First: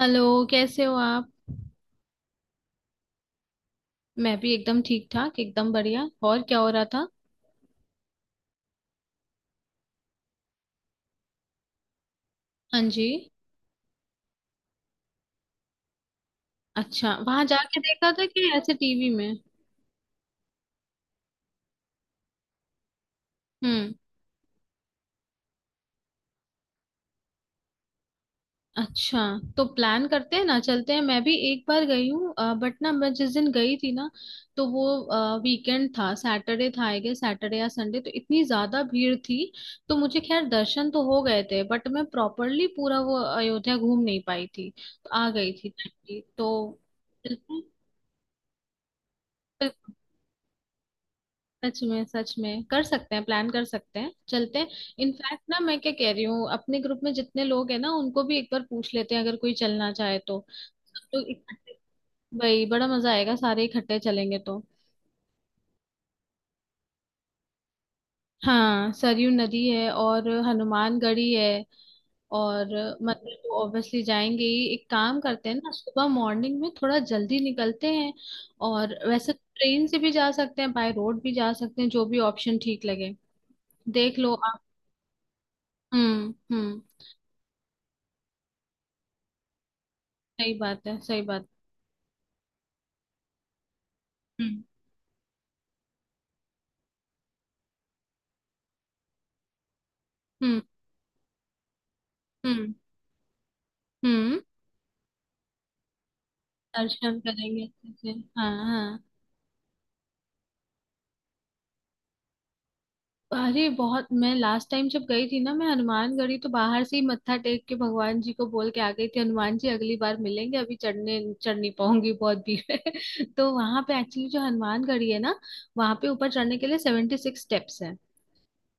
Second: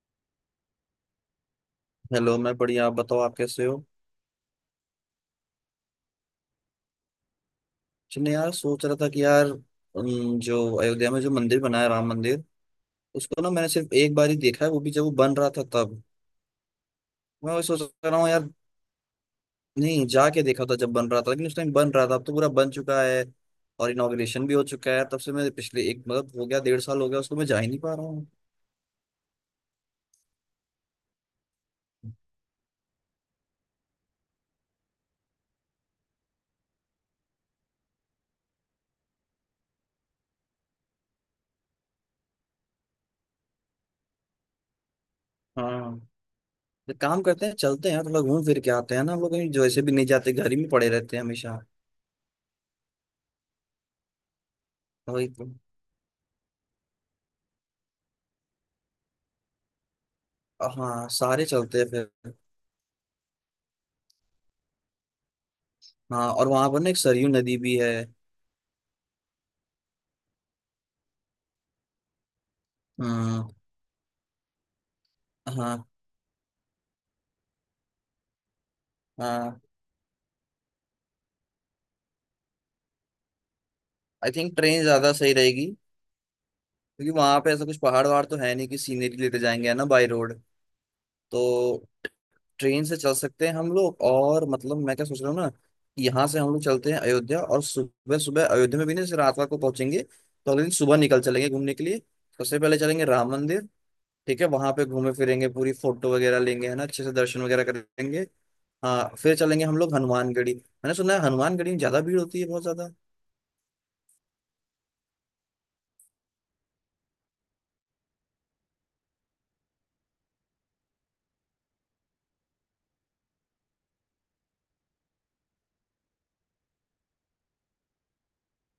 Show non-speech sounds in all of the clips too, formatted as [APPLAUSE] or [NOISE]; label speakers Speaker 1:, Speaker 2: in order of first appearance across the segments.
Speaker 1: Hello. कैसे हो आप?
Speaker 2: हेलो। मैं बढ़िया। आप बताओ आप कैसे हो।
Speaker 1: मैं भी एकदम ठीक ठाक, एकदम बढ़िया। और क्या हो रहा था?
Speaker 2: चलिए यार, सोच रहा था कि यार, जो अयोध्या में जो मंदिर बना है राम मंदिर,
Speaker 1: हाँ जी।
Speaker 2: उसको ना मैंने सिर्फ एक बार ही देखा है, वो भी जब वो बन रहा था तब।
Speaker 1: अच्छा, वहां
Speaker 2: मैं वही
Speaker 1: जाके
Speaker 2: सोच
Speaker 1: देखा
Speaker 2: रहा
Speaker 1: था
Speaker 2: हूँ यार।
Speaker 1: कि ऐसे टीवी में?
Speaker 2: नहीं जाके देखा था जब बन रहा था, लेकिन उस टाइम बन रहा था, अब तो पूरा बन चुका है। और
Speaker 1: हम्म।
Speaker 2: इनॉग्रेशन भी हो चुका है। तब से मैं पिछले एक मतलब हो गया 1.5 साल हो गया उसको, मैं जा ही नहीं पा रहा हूँ।
Speaker 1: अच्छा, तो प्लान करते हैं ना, चलते हैं। मैं भी एक बार गई हूँ बट ना, मैं जिस दिन गई थी ना, तो वो वीकेंड था, सैटरडे था आई गेस, सैटरडे या संडे। तो इतनी ज्यादा भीड़ थी, तो मुझे खैर दर्शन तो हो गए थे, बट मैं प्रॉपरली पूरा वो अयोध्या घूम नहीं पाई थी, तो आ गई
Speaker 2: हाँ,
Speaker 1: थी। तो
Speaker 2: तो काम करते हैं,
Speaker 1: चलते
Speaker 2: चलते हैं, थोड़ा घूम फिर के आते हैं ना। हम लोग कहीं
Speaker 1: हैं।
Speaker 2: जैसे भी नहीं जाते, घर ही में पड़े रहते हैं हमेशा।
Speaker 1: सच में, सच में कर सकते हैं, प्लान कर सकते हैं, चलते हैं।
Speaker 2: वही
Speaker 1: इनफैक्ट
Speaker 2: तो।
Speaker 1: ना, मैं क्या कह रही हूँ, अपने ग्रुप में जितने लोग हैं ना, उनको भी एक बार पूछ लेते हैं, अगर कोई चलना चाहे तो। सब
Speaker 2: हाँ,
Speaker 1: लोग
Speaker 2: सारे
Speaker 1: इकट्ठे,
Speaker 2: चलते हैं फिर।
Speaker 1: भाई बड़ा मजा आएगा सारे इकट्ठे चलेंगे तो।
Speaker 2: हाँ, और वहां पर ना एक सरयू नदी भी है।
Speaker 1: हाँ, सरयू नदी है और हनुमानगढ़ी है। और मंदिर तो
Speaker 2: हाँ,
Speaker 1: ऑब्वियसली जाएंगे ही। एक काम करते हैं ना,
Speaker 2: हाँ,
Speaker 1: सुबह मॉर्निंग में थोड़ा जल्दी निकलते हैं। और वैसे
Speaker 2: हाँ।
Speaker 1: ट्रेन से भी जा सकते हैं, बाय रोड भी जा सकते हैं, जो भी ऑप्शन ठीक लगे देख
Speaker 2: आई
Speaker 1: लो
Speaker 2: थिंक
Speaker 1: आप।
Speaker 2: ट्रेन ज्यादा सही रहेगी,
Speaker 1: हम्म, हम्म।
Speaker 2: क्योंकि वहां पे ऐसा कुछ पहाड़ वहाड़ तो है नहीं कि सीनरी लेते जाएंगे है ना, बाई रोड।
Speaker 1: सही बात है, सही
Speaker 2: तो
Speaker 1: बात।
Speaker 2: ट्रेन से चल सकते हैं हम लोग। और
Speaker 1: हम्म,
Speaker 2: मतलब मैं क्या सोच रहा हूँ ना कि यहाँ से हम लोग चलते हैं अयोध्या, और सुबह सुबह अयोध्या में भी ना, जैसे रात रात को पहुंचेंगे तो
Speaker 1: हम्म।
Speaker 2: अगले दिन सुबह निकल चलेंगे घूमने के लिए। सबसे
Speaker 1: हम्म,
Speaker 2: पहले चलेंगे राम मंदिर।
Speaker 1: हम्म।
Speaker 2: ठीक है, वहां पे घूमे फिरेंगे, पूरी फोटो वगैरह लेंगे है ना, अच्छे से
Speaker 1: दर्शन
Speaker 2: दर्शन
Speaker 1: करेंगे
Speaker 2: वगैरह
Speaker 1: अच्छे से।
Speaker 2: करेंगे।
Speaker 1: हाँ हाँ।
Speaker 2: हाँ, फिर चलेंगे हम लोग हनुमानगढ़ी। मैंने सुना है हनुमानगढ़ी में ज्यादा भीड़ होती है, बहुत ज्यादा।
Speaker 1: अरे बहुत, मैं लास्ट टाइम जब गई थी ना, मैं हनुमानगढ़ी तो बाहर से ही मत्था टेक के भगवान जी को बोल के आ गई थी, हनुमान जी अगली बार मिलेंगे, अभी चढ़ नहीं पाऊंगी, बहुत भीड़ है। [LAUGHS] तो वहां पे एक्चुअली जो हनुमानगढ़ी है ना, वहां पे ऊपर चढ़ने के लिए 76 स्टेप्स है।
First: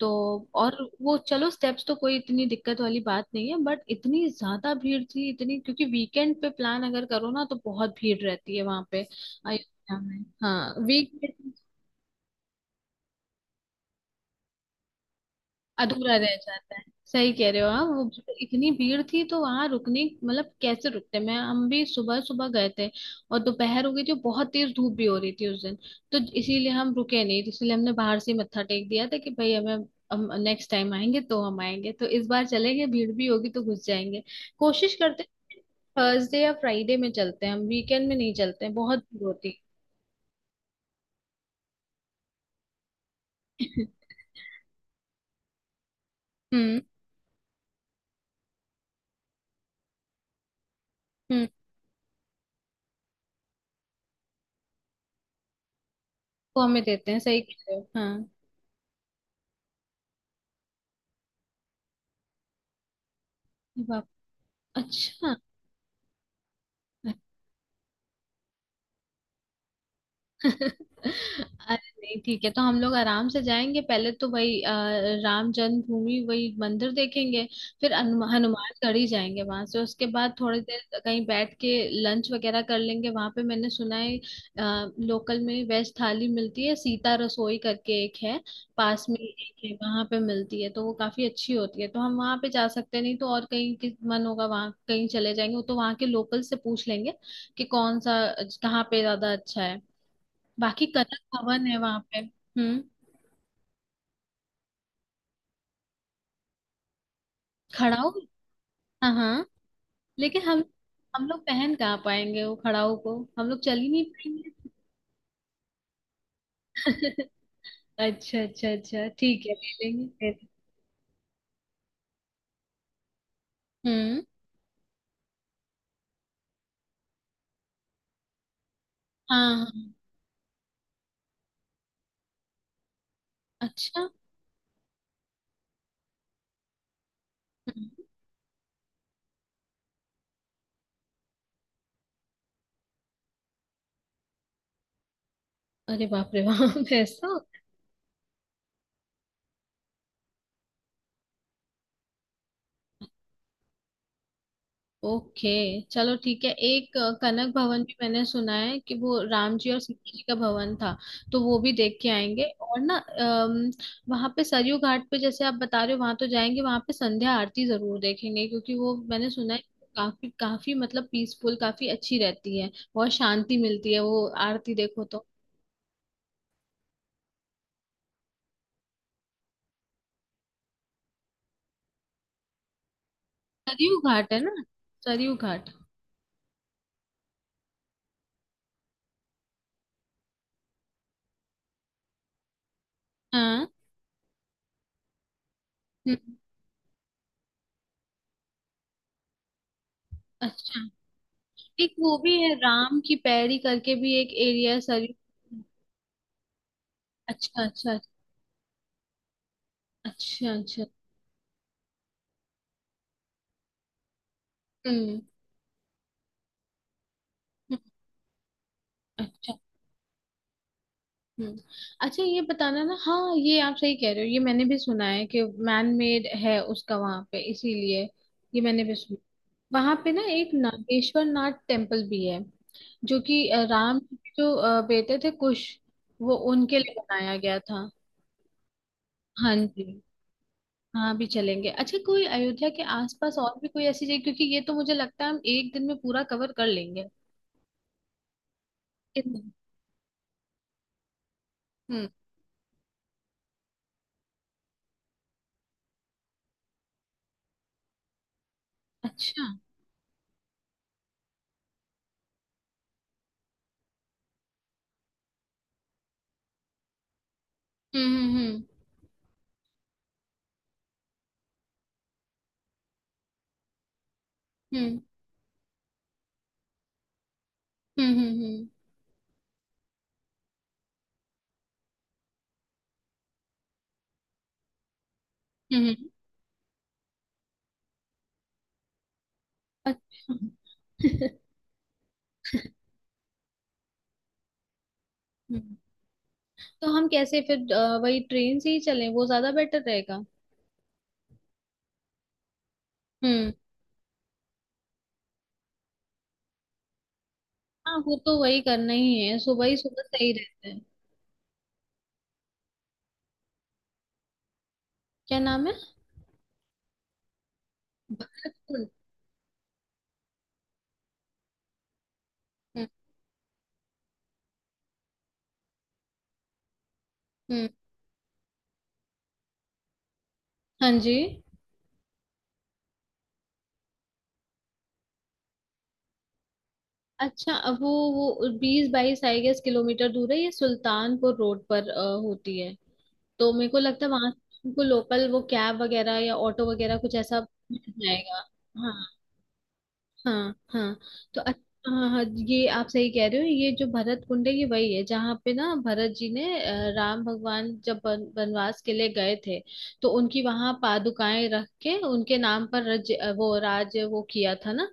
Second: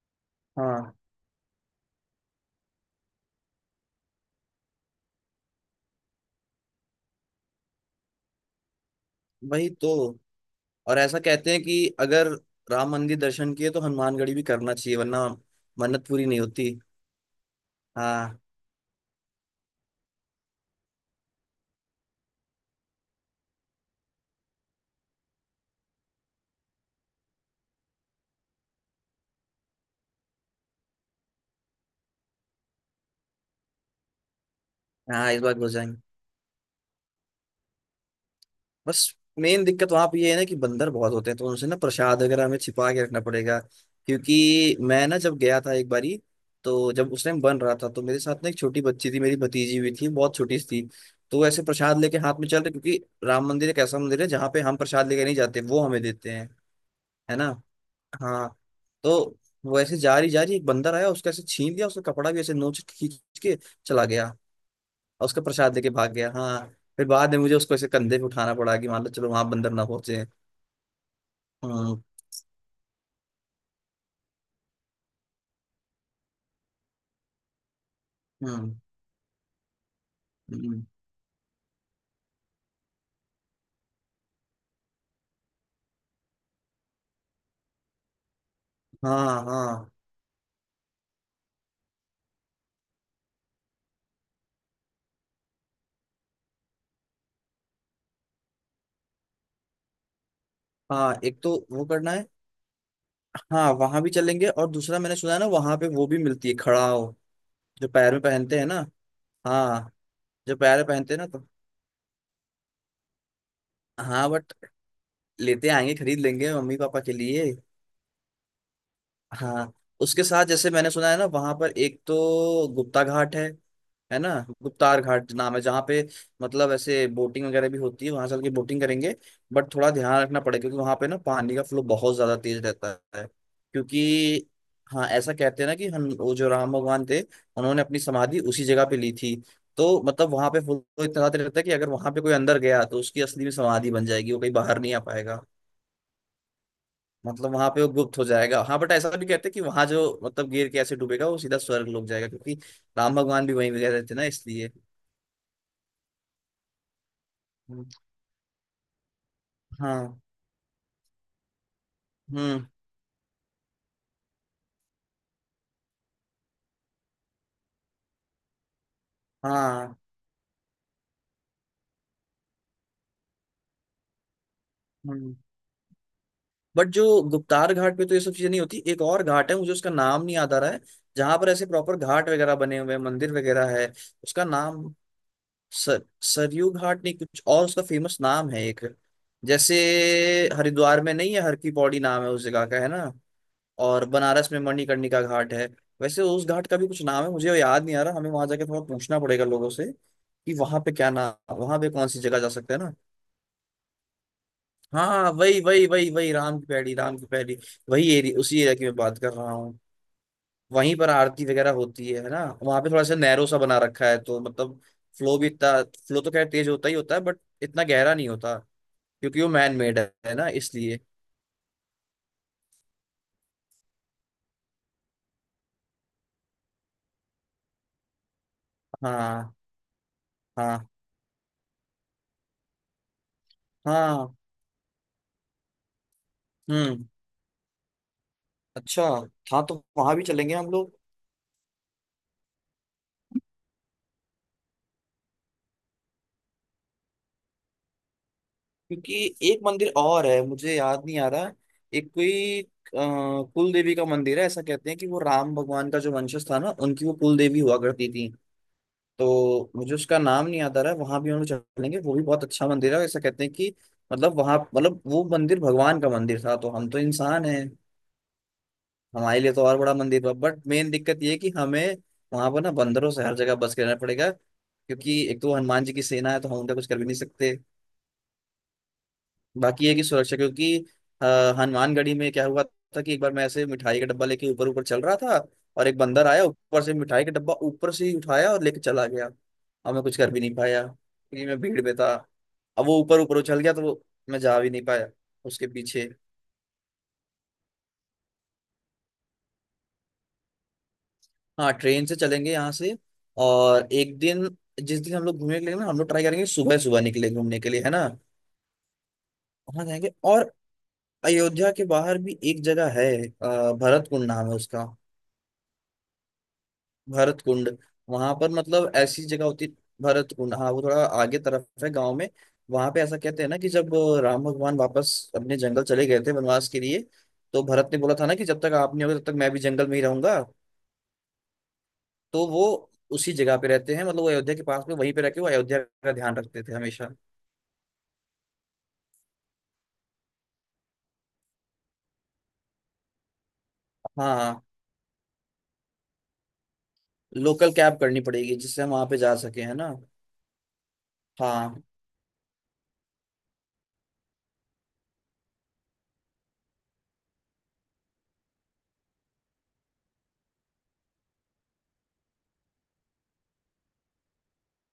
Speaker 1: तो और
Speaker 2: हाँ,
Speaker 1: वो चलो, स्टेप्स तो कोई इतनी दिक्कत वाली बात नहीं है, बट इतनी ज्यादा भीड़ थी इतनी, क्योंकि वीकेंड पे प्लान अगर करो ना तो बहुत भीड़ रहती है वहां पे,
Speaker 2: वही तो।
Speaker 1: अयोध्या में। हाँ,
Speaker 2: और
Speaker 1: वीक।
Speaker 2: ऐसा कहते हैं कि अगर राम मंदिर दर्शन किए तो हनुमानगढ़ी भी करना चाहिए, वरना मन्नत
Speaker 1: अधूरा
Speaker 2: पूरी
Speaker 1: रह
Speaker 2: नहीं होती।
Speaker 1: जाता है, सही कह रहे हो आप। वो
Speaker 2: हाँ,
Speaker 1: इतनी भीड़ थी, तो वहां रुकने मतलब कैसे रुकते, मैं हम भी सुबह सुबह गए थे और दोपहर हो गई थी और बहुत तेज धूप भी हो रही थी उस दिन। तो इसीलिए हम रुके नहीं, इसीलिए हमने बाहर से ही मत्था टेक दिया था कि भाई हमें हम नेक्स्ट टाइम आएंगे, तो हम आएंगे तो इस बार चलेंगे, भीड़ भी होगी तो घुस जाएंगे, कोशिश करते हैं।
Speaker 2: हाँ, इस बार हो जाएंगे।
Speaker 1: थर्सडे या फ्राइडे में चलते हैं हम, वीकेंड में नहीं चलते हैं, बहुत
Speaker 2: बस
Speaker 1: भीड़ होती
Speaker 2: मेन दिक्कत वहां पे ये है ना कि बंदर बहुत होते हैं, तो उनसे ना प्रसाद वगैरह हमें छिपा के रखना पड़ेगा।
Speaker 1: है। [LAUGHS]
Speaker 2: क्योंकि मैं ना जब गया था एक बारी,
Speaker 1: हम्म,
Speaker 2: तो जब उस टाइम बन रहा था, तो मेरे साथ ना एक छोटी बच्ची थी, मेरी भतीजी हुई थी, बहुत छोटी सी थी। तो वो
Speaker 1: हम्म।
Speaker 2: ऐसे प्रसाद लेके हाथ में चल रहे, क्योंकि राम मंदिर एक ऐसा मंदिर है जहाँ पे हम प्रसाद लेके नहीं जाते, वो हमें देते हैं,
Speaker 1: वो हमें देते हैं,
Speaker 2: है
Speaker 1: सही
Speaker 2: ना।
Speaker 1: कह रहे हो, हाँ।
Speaker 2: हाँ। तो वो ऐसे जा रही जा रही, एक बंदर आया, उसका ऐसे छीन लिया, उसका कपड़ा भी ऐसे नोच के खींच के चला
Speaker 1: बाप।
Speaker 2: गया। और
Speaker 1: अच्छा।
Speaker 2: उसका प्रसाद लेके भाग गया। हाँ, फिर बाद में मुझे उसको ऐसे कंधे पे उठाना पड़ा कि मान लो चलो वहां बंदर ना पहुंचे।
Speaker 1: अरे
Speaker 2: हम्म,
Speaker 1: नहीं ठीक है, तो हम लोग आराम से जाएंगे, पहले तो वही राम जन्मभूमि वही मंदिर देखेंगे, फिर
Speaker 2: हम्म,
Speaker 1: हनुमानगढ़ी जाएंगे, वहां से उसके बाद थोड़ी
Speaker 2: हम्म,
Speaker 1: देर कहीं बैठ के लंच वगैरह कर लेंगे। वहां पे मैंने सुना है लोकल में वेज थाली मिलती है, सीता रसोई करके एक है, पास में ही
Speaker 2: हाँ,
Speaker 1: एक है,
Speaker 2: हाँ,
Speaker 1: वहां पे मिलती है, तो वो काफी अच्छी होती है, तो हम वहां पे जा सकते हैं, नहीं तो और कहीं मन होगा वहां कहीं चले जाएंगे, वो तो वहां के लोकल से पूछ लेंगे कि कौन सा, कहाँ पे ज्यादा अच्छा है। बाकी कनक
Speaker 2: हाँ, एक तो
Speaker 1: भवन है
Speaker 2: वो
Speaker 1: वहां
Speaker 2: करना
Speaker 1: पे।
Speaker 2: है।
Speaker 1: हम्म।
Speaker 2: हाँ, वहां भी चलेंगे। और दूसरा मैंने सुना है ना, वहां पे वो भी मिलती है खड़ाओ, जो
Speaker 1: खड़ाऊ।
Speaker 2: पैर में पहनते हैं ना।
Speaker 1: हाँ हाँ,
Speaker 2: हाँ,
Speaker 1: लेकिन
Speaker 2: जो पैर में पहनते हैं
Speaker 1: हम
Speaker 2: ना, तो
Speaker 1: लोग पहन कहाँ पाएंगे वो खड़ाऊ को, हम लोग चल ही नहीं
Speaker 2: हाँ,
Speaker 1: पाएंगे।
Speaker 2: बट लेते आएंगे, खरीद लेंगे मम्मी पापा के
Speaker 1: [LAUGHS]
Speaker 2: लिए।
Speaker 1: अच्छा अच्छा अच्छा, ठीक है,
Speaker 2: हाँ,
Speaker 1: ले लेंगे
Speaker 2: उसके
Speaker 1: फिर।
Speaker 2: साथ जैसे मैंने सुना है ना, वहां पर एक तो गुप्ता घाट है
Speaker 1: हम्म।
Speaker 2: ना। गुप्तार घाट नाम है, जहाँ पे मतलब ऐसे बोटिंग वगैरह भी होती है। वहां चल के बोटिंग करेंगे।
Speaker 1: हाँ हाँ।
Speaker 2: बट थोड़ा ध्यान रखना पड़ेगा, क्योंकि वहां पे ना पानी का फ्लो बहुत ज्यादा तेज रहता है।
Speaker 1: अच्छा।
Speaker 2: क्योंकि हाँ, ऐसा कहते हैं ना कि हम वो जो राम भगवान थे, उन्होंने
Speaker 1: हम्म।
Speaker 2: अपनी समाधि उसी जगह पे ली थी। तो मतलब वहां पे फ्लो इतना ज्यादा रहता है कि अगर वहां पे कोई अंदर गया तो उसकी असली में समाधि बन जाएगी, वो कहीं बाहर नहीं आ पाएगा।
Speaker 1: अरे बाप रे बाप। [LAUGHS] ऐसा।
Speaker 2: मतलब वहां पे वो गुप्त हो जाएगा। हाँ, बट ऐसा भी कहते हैं कि वहां जो मतलब गिर के ऐसे डूबेगा वो सीधा स्वर्ग लोग जाएगा, क्योंकि राम भगवान भी वहीं गए थे ना, इसलिए।
Speaker 1: ओके, चलो ठीक है। एक कनक भवन भी मैंने सुना है कि वो राम जी और
Speaker 2: हाँ,
Speaker 1: सीता जी का भवन था, तो वो भी देख के आएंगे।
Speaker 2: हम्म।
Speaker 1: और ना वहां पे सरयू घाट पे, जैसे आप बता रहे हो, वहां तो जाएंगे, वहां पे संध्या आरती जरूर देखेंगे, क्योंकि वो मैंने सुना है कि
Speaker 2: हाँ,
Speaker 1: काफी काफी मतलब पीसफुल, काफी अच्छी रहती है, बहुत शांति मिलती है वो आरती देखो तो।
Speaker 2: हम्म। बट जो गुप्तार घाट पे तो ये सब चीजें नहीं होती। एक और घाट है, मुझे उसका नाम नहीं याद आ रहा है, जहां पर ऐसे प्रॉपर घाट वगैरह बने हुए हैं, मंदिर वगैरह है।
Speaker 1: सरयू घाट है
Speaker 2: उसका
Speaker 1: ना।
Speaker 2: नाम
Speaker 1: सरयू घाट।
Speaker 2: सर सरयू घाट नहीं, कुछ और उसका फेमस नाम है एक। जैसे हरिद्वार में नहीं है हर की पौड़ी नाम है उस जगह का, है ना।
Speaker 1: हाँ।
Speaker 2: और बनारस में मणिकर्णिका घाट है, वैसे
Speaker 1: हम्म।
Speaker 2: उस घाट का भी कुछ नाम है, मुझे याद नहीं आ रहा। हमें वहां जाके थोड़ा पूछना पड़ेगा लोगों से कि वहां
Speaker 1: अच्छा,
Speaker 2: पे क्या नाम, वहां पे
Speaker 1: एक
Speaker 2: कौन
Speaker 1: वो
Speaker 2: सी
Speaker 1: भी
Speaker 2: जगह जा
Speaker 1: है
Speaker 2: सकते हैं ना।
Speaker 1: राम की पैड़ी करके भी एक एरिया है
Speaker 2: हाँ,
Speaker 1: सरयू।
Speaker 2: हाँ, वही वही वही वही राम की पैड़ी, राम की पैड़ी।
Speaker 1: अच्छा अच्छा।
Speaker 2: वही एरिया, उसी एरिया की मैं बात कर रहा हूँ।
Speaker 1: अच्छा अच्छा।
Speaker 2: वहीं पर आरती वगैरह होती है ना। वहां पे थोड़ा सा नैरो सा बना रखा है, तो मतलब
Speaker 1: हम्म,
Speaker 2: फ्लो भी इतना फ्लो तो खैर तेज होता ही होता है, बट
Speaker 1: हम्म।
Speaker 2: इतना गहरा नहीं होता। क्योंकि वो
Speaker 1: अच्छा।
Speaker 2: मैन मेड है ना, इसलिए।
Speaker 1: हम्म। अच्छा, ये बताना ना। हाँ, ये आप सही कह रहे हो, ये मैंने भी सुना है कि मैन मेड है उसका वहां पे, इसीलिए। ये मैंने भी सुना,
Speaker 2: हाँ,
Speaker 1: वहां पे ना एक
Speaker 2: हाँ,
Speaker 1: नागेश्वर नाथ टेम्पल भी है, जो कि राम के
Speaker 2: हाँ,
Speaker 1: जो बेटे थे कुश, वो उनके लिए
Speaker 2: हम्म,
Speaker 1: बनाया गया था।
Speaker 2: अच्छा।
Speaker 1: हाँ
Speaker 2: हाँ,
Speaker 1: जी।
Speaker 2: तो वहां भी चलेंगे हम लोग।
Speaker 1: हाँ भी चलेंगे। अच्छा, कोई अयोध्या के आसपास और भी कोई ऐसी जगह? क्योंकि ये तो मुझे लगता है हम एक दिन में पूरा कवर कर लेंगे।
Speaker 2: क्योंकि
Speaker 1: कितना?
Speaker 2: एक मंदिर और है मुझे याद नहीं आ रहा।
Speaker 1: हम्म।
Speaker 2: एक कोई कुल देवी का मंदिर है, ऐसा कहते हैं कि वो राम भगवान का जो वंशज था ना, उनकी वो कुल देवी हुआ करती थी।
Speaker 1: अच्छा।
Speaker 2: तो मुझे उसका नाम नहीं याद आ रहा है। वहां भी हम लोग चलेंगे, वो भी बहुत अच्छा मंदिर है। ऐसा कहते हैं कि मतलब वहां मतलब वो मंदिर भगवान का मंदिर था, तो हम तो इंसान हैं।
Speaker 1: हम्म, हम्म, हम्म,
Speaker 2: हमारे लिए तो और बड़ा मंदिर था। बट मेन दिक्कत ये है कि हमें वहां पर ना बंदरों से हर जगह बच के रहना पड़ेगा,
Speaker 1: हम्म।
Speaker 2: क्योंकि एक तो हनुमान जी की सेना है, तो हम उनका कुछ कर भी नहीं सकते।
Speaker 1: हम्म, हम्म, हम्म,
Speaker 2: बाकी है कि सुरक्षा, क्योंकि अ, हनुमानगढ़ी में क्या हुआ था कि एक बार मैं ऐसे मिठाई का डब्बा लेके ऊपर ऊपर चल रहा था।
Speaker 1: हम्म।
Speaker 2: और एक
Speaker 1: हम्म।
Speaker 2: बंदर आया ऊपर से, मिठाई का डब्बा ऊपर से ही उठाया और लेके चला गया। और मैं कुछ कर
Speaker 1: अच्छा।
Speaker 2: भी नहीं पाया
Speaker 1: [LAUGHS]
Speaker 2: क्योंकि मैं भीड़ में था। अब वो ऊपर ऊपर उछल गया, तो वो मैं जा भी नहीं पाया उसके
Speaker 1: हम्म,
Speaker 2: पीछे।
Speaker 1: तो हम कैसे फिर, वही ट्रेन से ही चलें, वो ज्यादा बेटर रहेगा।
Speaker 2: हाँ, ट्रेन से चलेंगे यहाँ से।
Speaker 1: हम्म।
Speaker 2: और एक दिन, जिस दिन हम लोग घूमने के लिए ना, हम लोग ट्राई करेंगे सुबह सुबह निकले घूमने के लिए, है
Speaker 1: हाँ,
Speaker 2: ना।
Speaker 1: वो तो वही करना ही है, सुबह ही
Speaker 2: वहाँ
Speaker 1: सुबह
Speaker 2: जाएंगे।
Speaker 1: सही
Speaker 2: और
Speaker 1: रहता है।
Speaker 2: अयोध्या के बाहर भी एक जगह है भरत कुंड नाम है उसका।
Speaker 1: क्या नाम है?
Speaker 2: भरत कुंड, वहां पर
Speaker 1: भरतपुर।
Speaker 2: मतलब ऐसी जगह होती। भरत कुंड, हाँ वो थोड़ा आगे तरफ है गांव में।
Speaker 1: हम्म,
Speaker 2: वहां पे ऐसा कहते हैं ना कि जब राम भगवान वापस अपने जंगल चले गए थे वनवास के लिए, तो
Speaker 1: हम्म।
Speaker 2: भरत ने बोला था ना कि जब तक आप नहीं होगे तब तक मैं भी जंगल में ही रहूंगा।
Speaker 1: हाँ जी।
Speaker 2: तो वो उसी जगह पे रहते हैं, मतलब वो अयोध्या के पास में वहीं पे रह के वो अयोध्या का ध्यान रखते थे हमेशा।
Speaker 1: अच्छा, अब वो 20-22 आई गेस किलोमीटर दूर है, ये सुल्तानपुर रोड पर होती है, तो मेरे को लगता है वहां
Speaker 2: हाँ,
Speaker 1: को लोकल वो कैब वगैरह या ऑटो वगैरह कुछ ऐसा
Speaker 2: लोकल
Speaker 1: मिल
Speaker 2: कैब करनी
Speaker 1: जाएगा।
Speaker 2: पड़ेगी जिससे हम
Speaker 1: हाँ।
Speaker 2: वहां पे जा सके, है ना।
Speaker 1: हाँ हाँ। तो
Speaker 2: हाँ,
Speaker 1: हाँ हाँ। ये आप सही कह रहे हो, ये जो भरत कुंड है, ये वही है जहाँ पे ना भरत जी ने राम भगवान जब वनवास के लिए गए थे, तो उनकी वहां पादुकाएं रख के उनके नाम पर वो राज वो किया था ना,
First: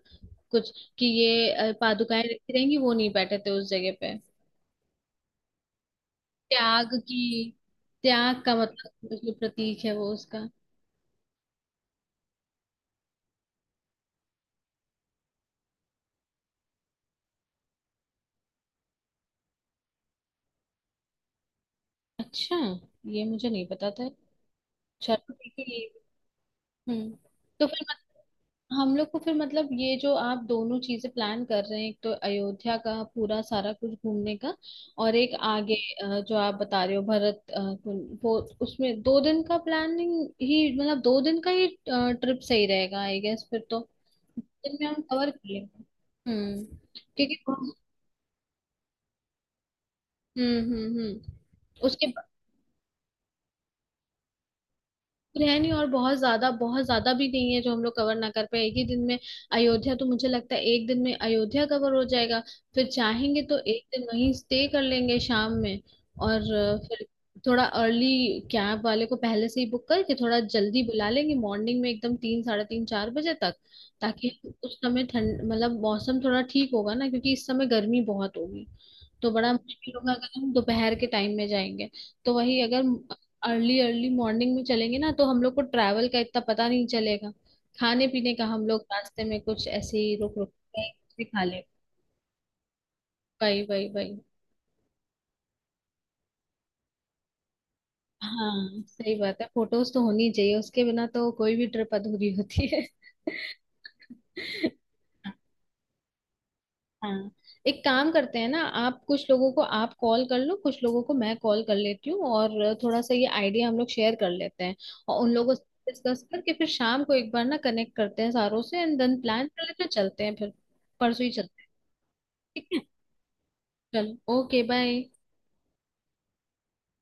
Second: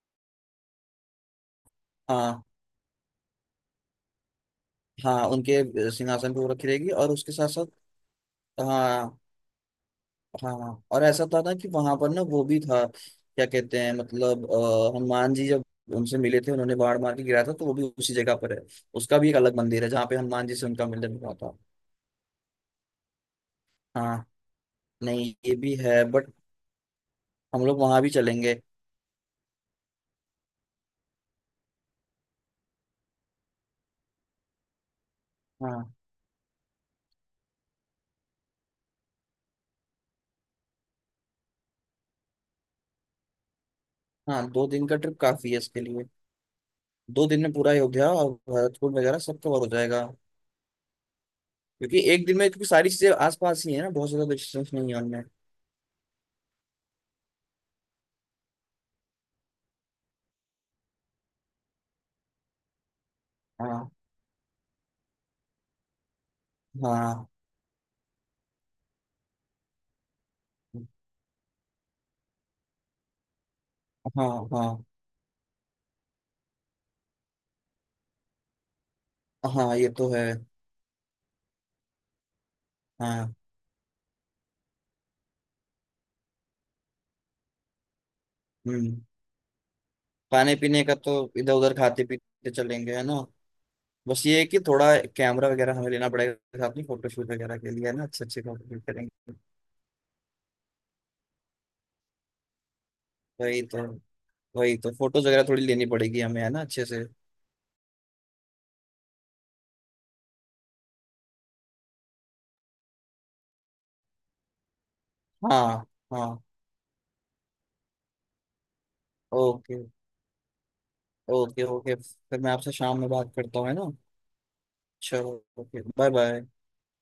Speaker 1: कुछ कि ये पादुकाएं
Speaker 2: हाँ,
Speaker 1: रखी रहेंगी, वो नहीं बैठे थे उस जगह पे।
Speaker 2: हाँ, उनके सिंहासन पे वो रखी रहेगी,
Speaker 1: त्याग
Speaker 2: और
Speaker 1: की
Speaker 2: उसके साथ साथ।
Speaker 1: त्याग का मतलब
Speaker 2: हाँ,
Speaker 1: जो प्रतीक है वो उसका।
Speaker 2: हाँ, हाँ और ऐसा था ना कि वहां पर ना वो भी था क्या कहते हैं मतलब हनुमान जी जब उनसे मिले थे, उन्होंने बाण मार के गिराया था, तो वो भी उसी जगह पर है। उसका भी एक अलग मंदिर है जहाँ पे हनुमान जी से उनका मिलन हुआ था।
Speaker 1: अच्छा, ये मुझे नहीं पता था।
Speaker 2: हाँ, नहीं
Speaker 1: चलो ठीक
Speaker 2: ये
Speaker 1: है
Speaker 2: भी
Speaker 1: ये।
Speaker 2: है बट
Speaker 1: हम्म।
Speaker 2: हम
Speaker 1: तो
Speaker 2: लोग
Speaker 1: फिर
Speaker 2: वहां भी चलेंगे।
Speaker 1: हम लोग को फिर, मतलब ये जो आप दोनों चीजें प्लान कर रहे हैं, एक तो अयोध्या का पूरा सारा कुछ घूमने का, और एक आगे
Speaker 2: हाँ,
Speaker 1: जो आप बता रहे हो भरत कुंड, वो उसमें 2 दिन का प्लानिंग ही, मतलब 2 दिन का ही ट्रिप सही रहेगा आई गेस फिर तो।
Speaker 2: हाँ, दो
Speaker 1: दिन में
Speaker 2: दिन का
Speaker 1: हम
Speaker 2: ट्रिप
Speaker 1: कवर कर
Speaker 2: काफी है इसके
Speaker 1: लेंगे।
Speaker 2: लिए।
Speaker 1: हम्म।
Speaker 2: दो
Speaker 1: क्योंकि,
Speaker 2: दिन में पूरा अयोध्या और भरतपुर वगैरह सब कवर हो जाएगा।
Speaker 1: हम्म,
Speaker 2: क्योंकि
Speaker 1: उसके
Speaker 2: एक दिन में, क्योंकि सारी चीजें आसपास ही है ना, बहुत ज्यादा डिस्टेंस नहीं है उनमें।
Speaker 1: है नहीं। और बहुत ज्यादा भी नहीं है जो हम लोग कवर ना कर पाए एक ही दिन में। अयोध्या तो मुझे लगता है 1 दिन में अयोध्या कवर हो जाएगा। फिर चाहेंगे तो एक
Speaker 2: हाँ,
Speaker 1: दिन वहीं स्टे कर लेंगे शाम में, और फिर
Speaker 2: हाँ,
Speaker 1: थोड़ा अर्ली, कैब वाले को पहले से ही बुक करके थोड़ा जल्दी बुला लेंगे मॉर्निंग में, एकदम 3, 3:30, 4 बजे तक।
Speaker 2: हाँ,
Speaker 1: ताकि
Speaker 2: हाँ,
Speaker 1: उस समय ठंड, मतलब मौसम थोड़ा ठीक होगा ना, क्योंकि इस समय गर्मी बहुत होगी, तो बड़ा
Speaker 2: हाँ, ये
Speaker 1: मुश्किल
Speaker 2: तो
Speaker 1: होगा
Speaker 2: है।
Speaker 1: अगर हम दोपहर के टाइम में जाएंगे। तो वही अगर
Speaker 2: हाँ,
Speaker 1: अर्ली अर्ली मॉर्निंग में चलेंगे ना, तो हम लोग को ट्रैवल का इतना पता नहीं चलेगा। खाने पीने का हम लोग
Speaker 2: हम्म,
Speaker 1: रास्ते में कुछ ऐसे ही रुक रुक
Speaker 2: खाने पीने
Speaker 1: के
Speaker 2: का तो
Speaker 1: कुछ भी खा
Speaker 2: इधर
Speaker 1: ले।
Speaker 2: उधर खाते पीते चलेंगे है ना।
Speaker 1: वही वही वही।
Speaker 2: बस ये है कि थोड़ा कैमरा वगैरह हमें लेना पड़ेगा साथ में फोटोशूट वगैरह के लिए, है ना। अच्छे अच्छे फोटो
Speaker 1: हाँ
Speaker 2: शूट
Speaker 1: सही
Speaker 2: करेंगे।
Speaker 1: बात है, फोटोज तो होनी चाहिए, उसके बिना तो कोई भी ट्रिप अधूरी होती है।
Speaker 2: वही तो, वही
Speaker 1: [LAUGHS]
Speaker 2: तो फोटोज वगैरह थोड़ी लेनी पड़ेगी हमें है ना, अच्छे से।
Speaker 1: हाँ, एक काम करते हैं ना, आप कुछ लोगों को आप कॉल कर लो, कुछ लोगों को मैं कॉल कर लेती हूँ, और थोड़ा सा ये आइडिया हम लोग शेयर कर लेते हैं और उन लोगों से
Speaker 2: हाँ,
Speaker 1: डिस्कस
Speaker 2: हाँ,
Speaker 1: करके फिर शाम को एक बार ना कनेक्ट करते हैं सारों से एंड देन प्लान कर
Speaker 2: ओके,
Speaker 1: लेते हैं, चलते हैं फिर। परसों ही चलते
Speaker 2: ओके। ओके, फिर मैं
Speaker 1: हैं। ठीक
Speaker 2: आपसे
Speaker 1: है।
Speaker 2: शाम में बात करता हूँ है ना।
Speaker 1: चलो, ओके बाय।
Speaker 2: चलो, ओके, बाय बाय।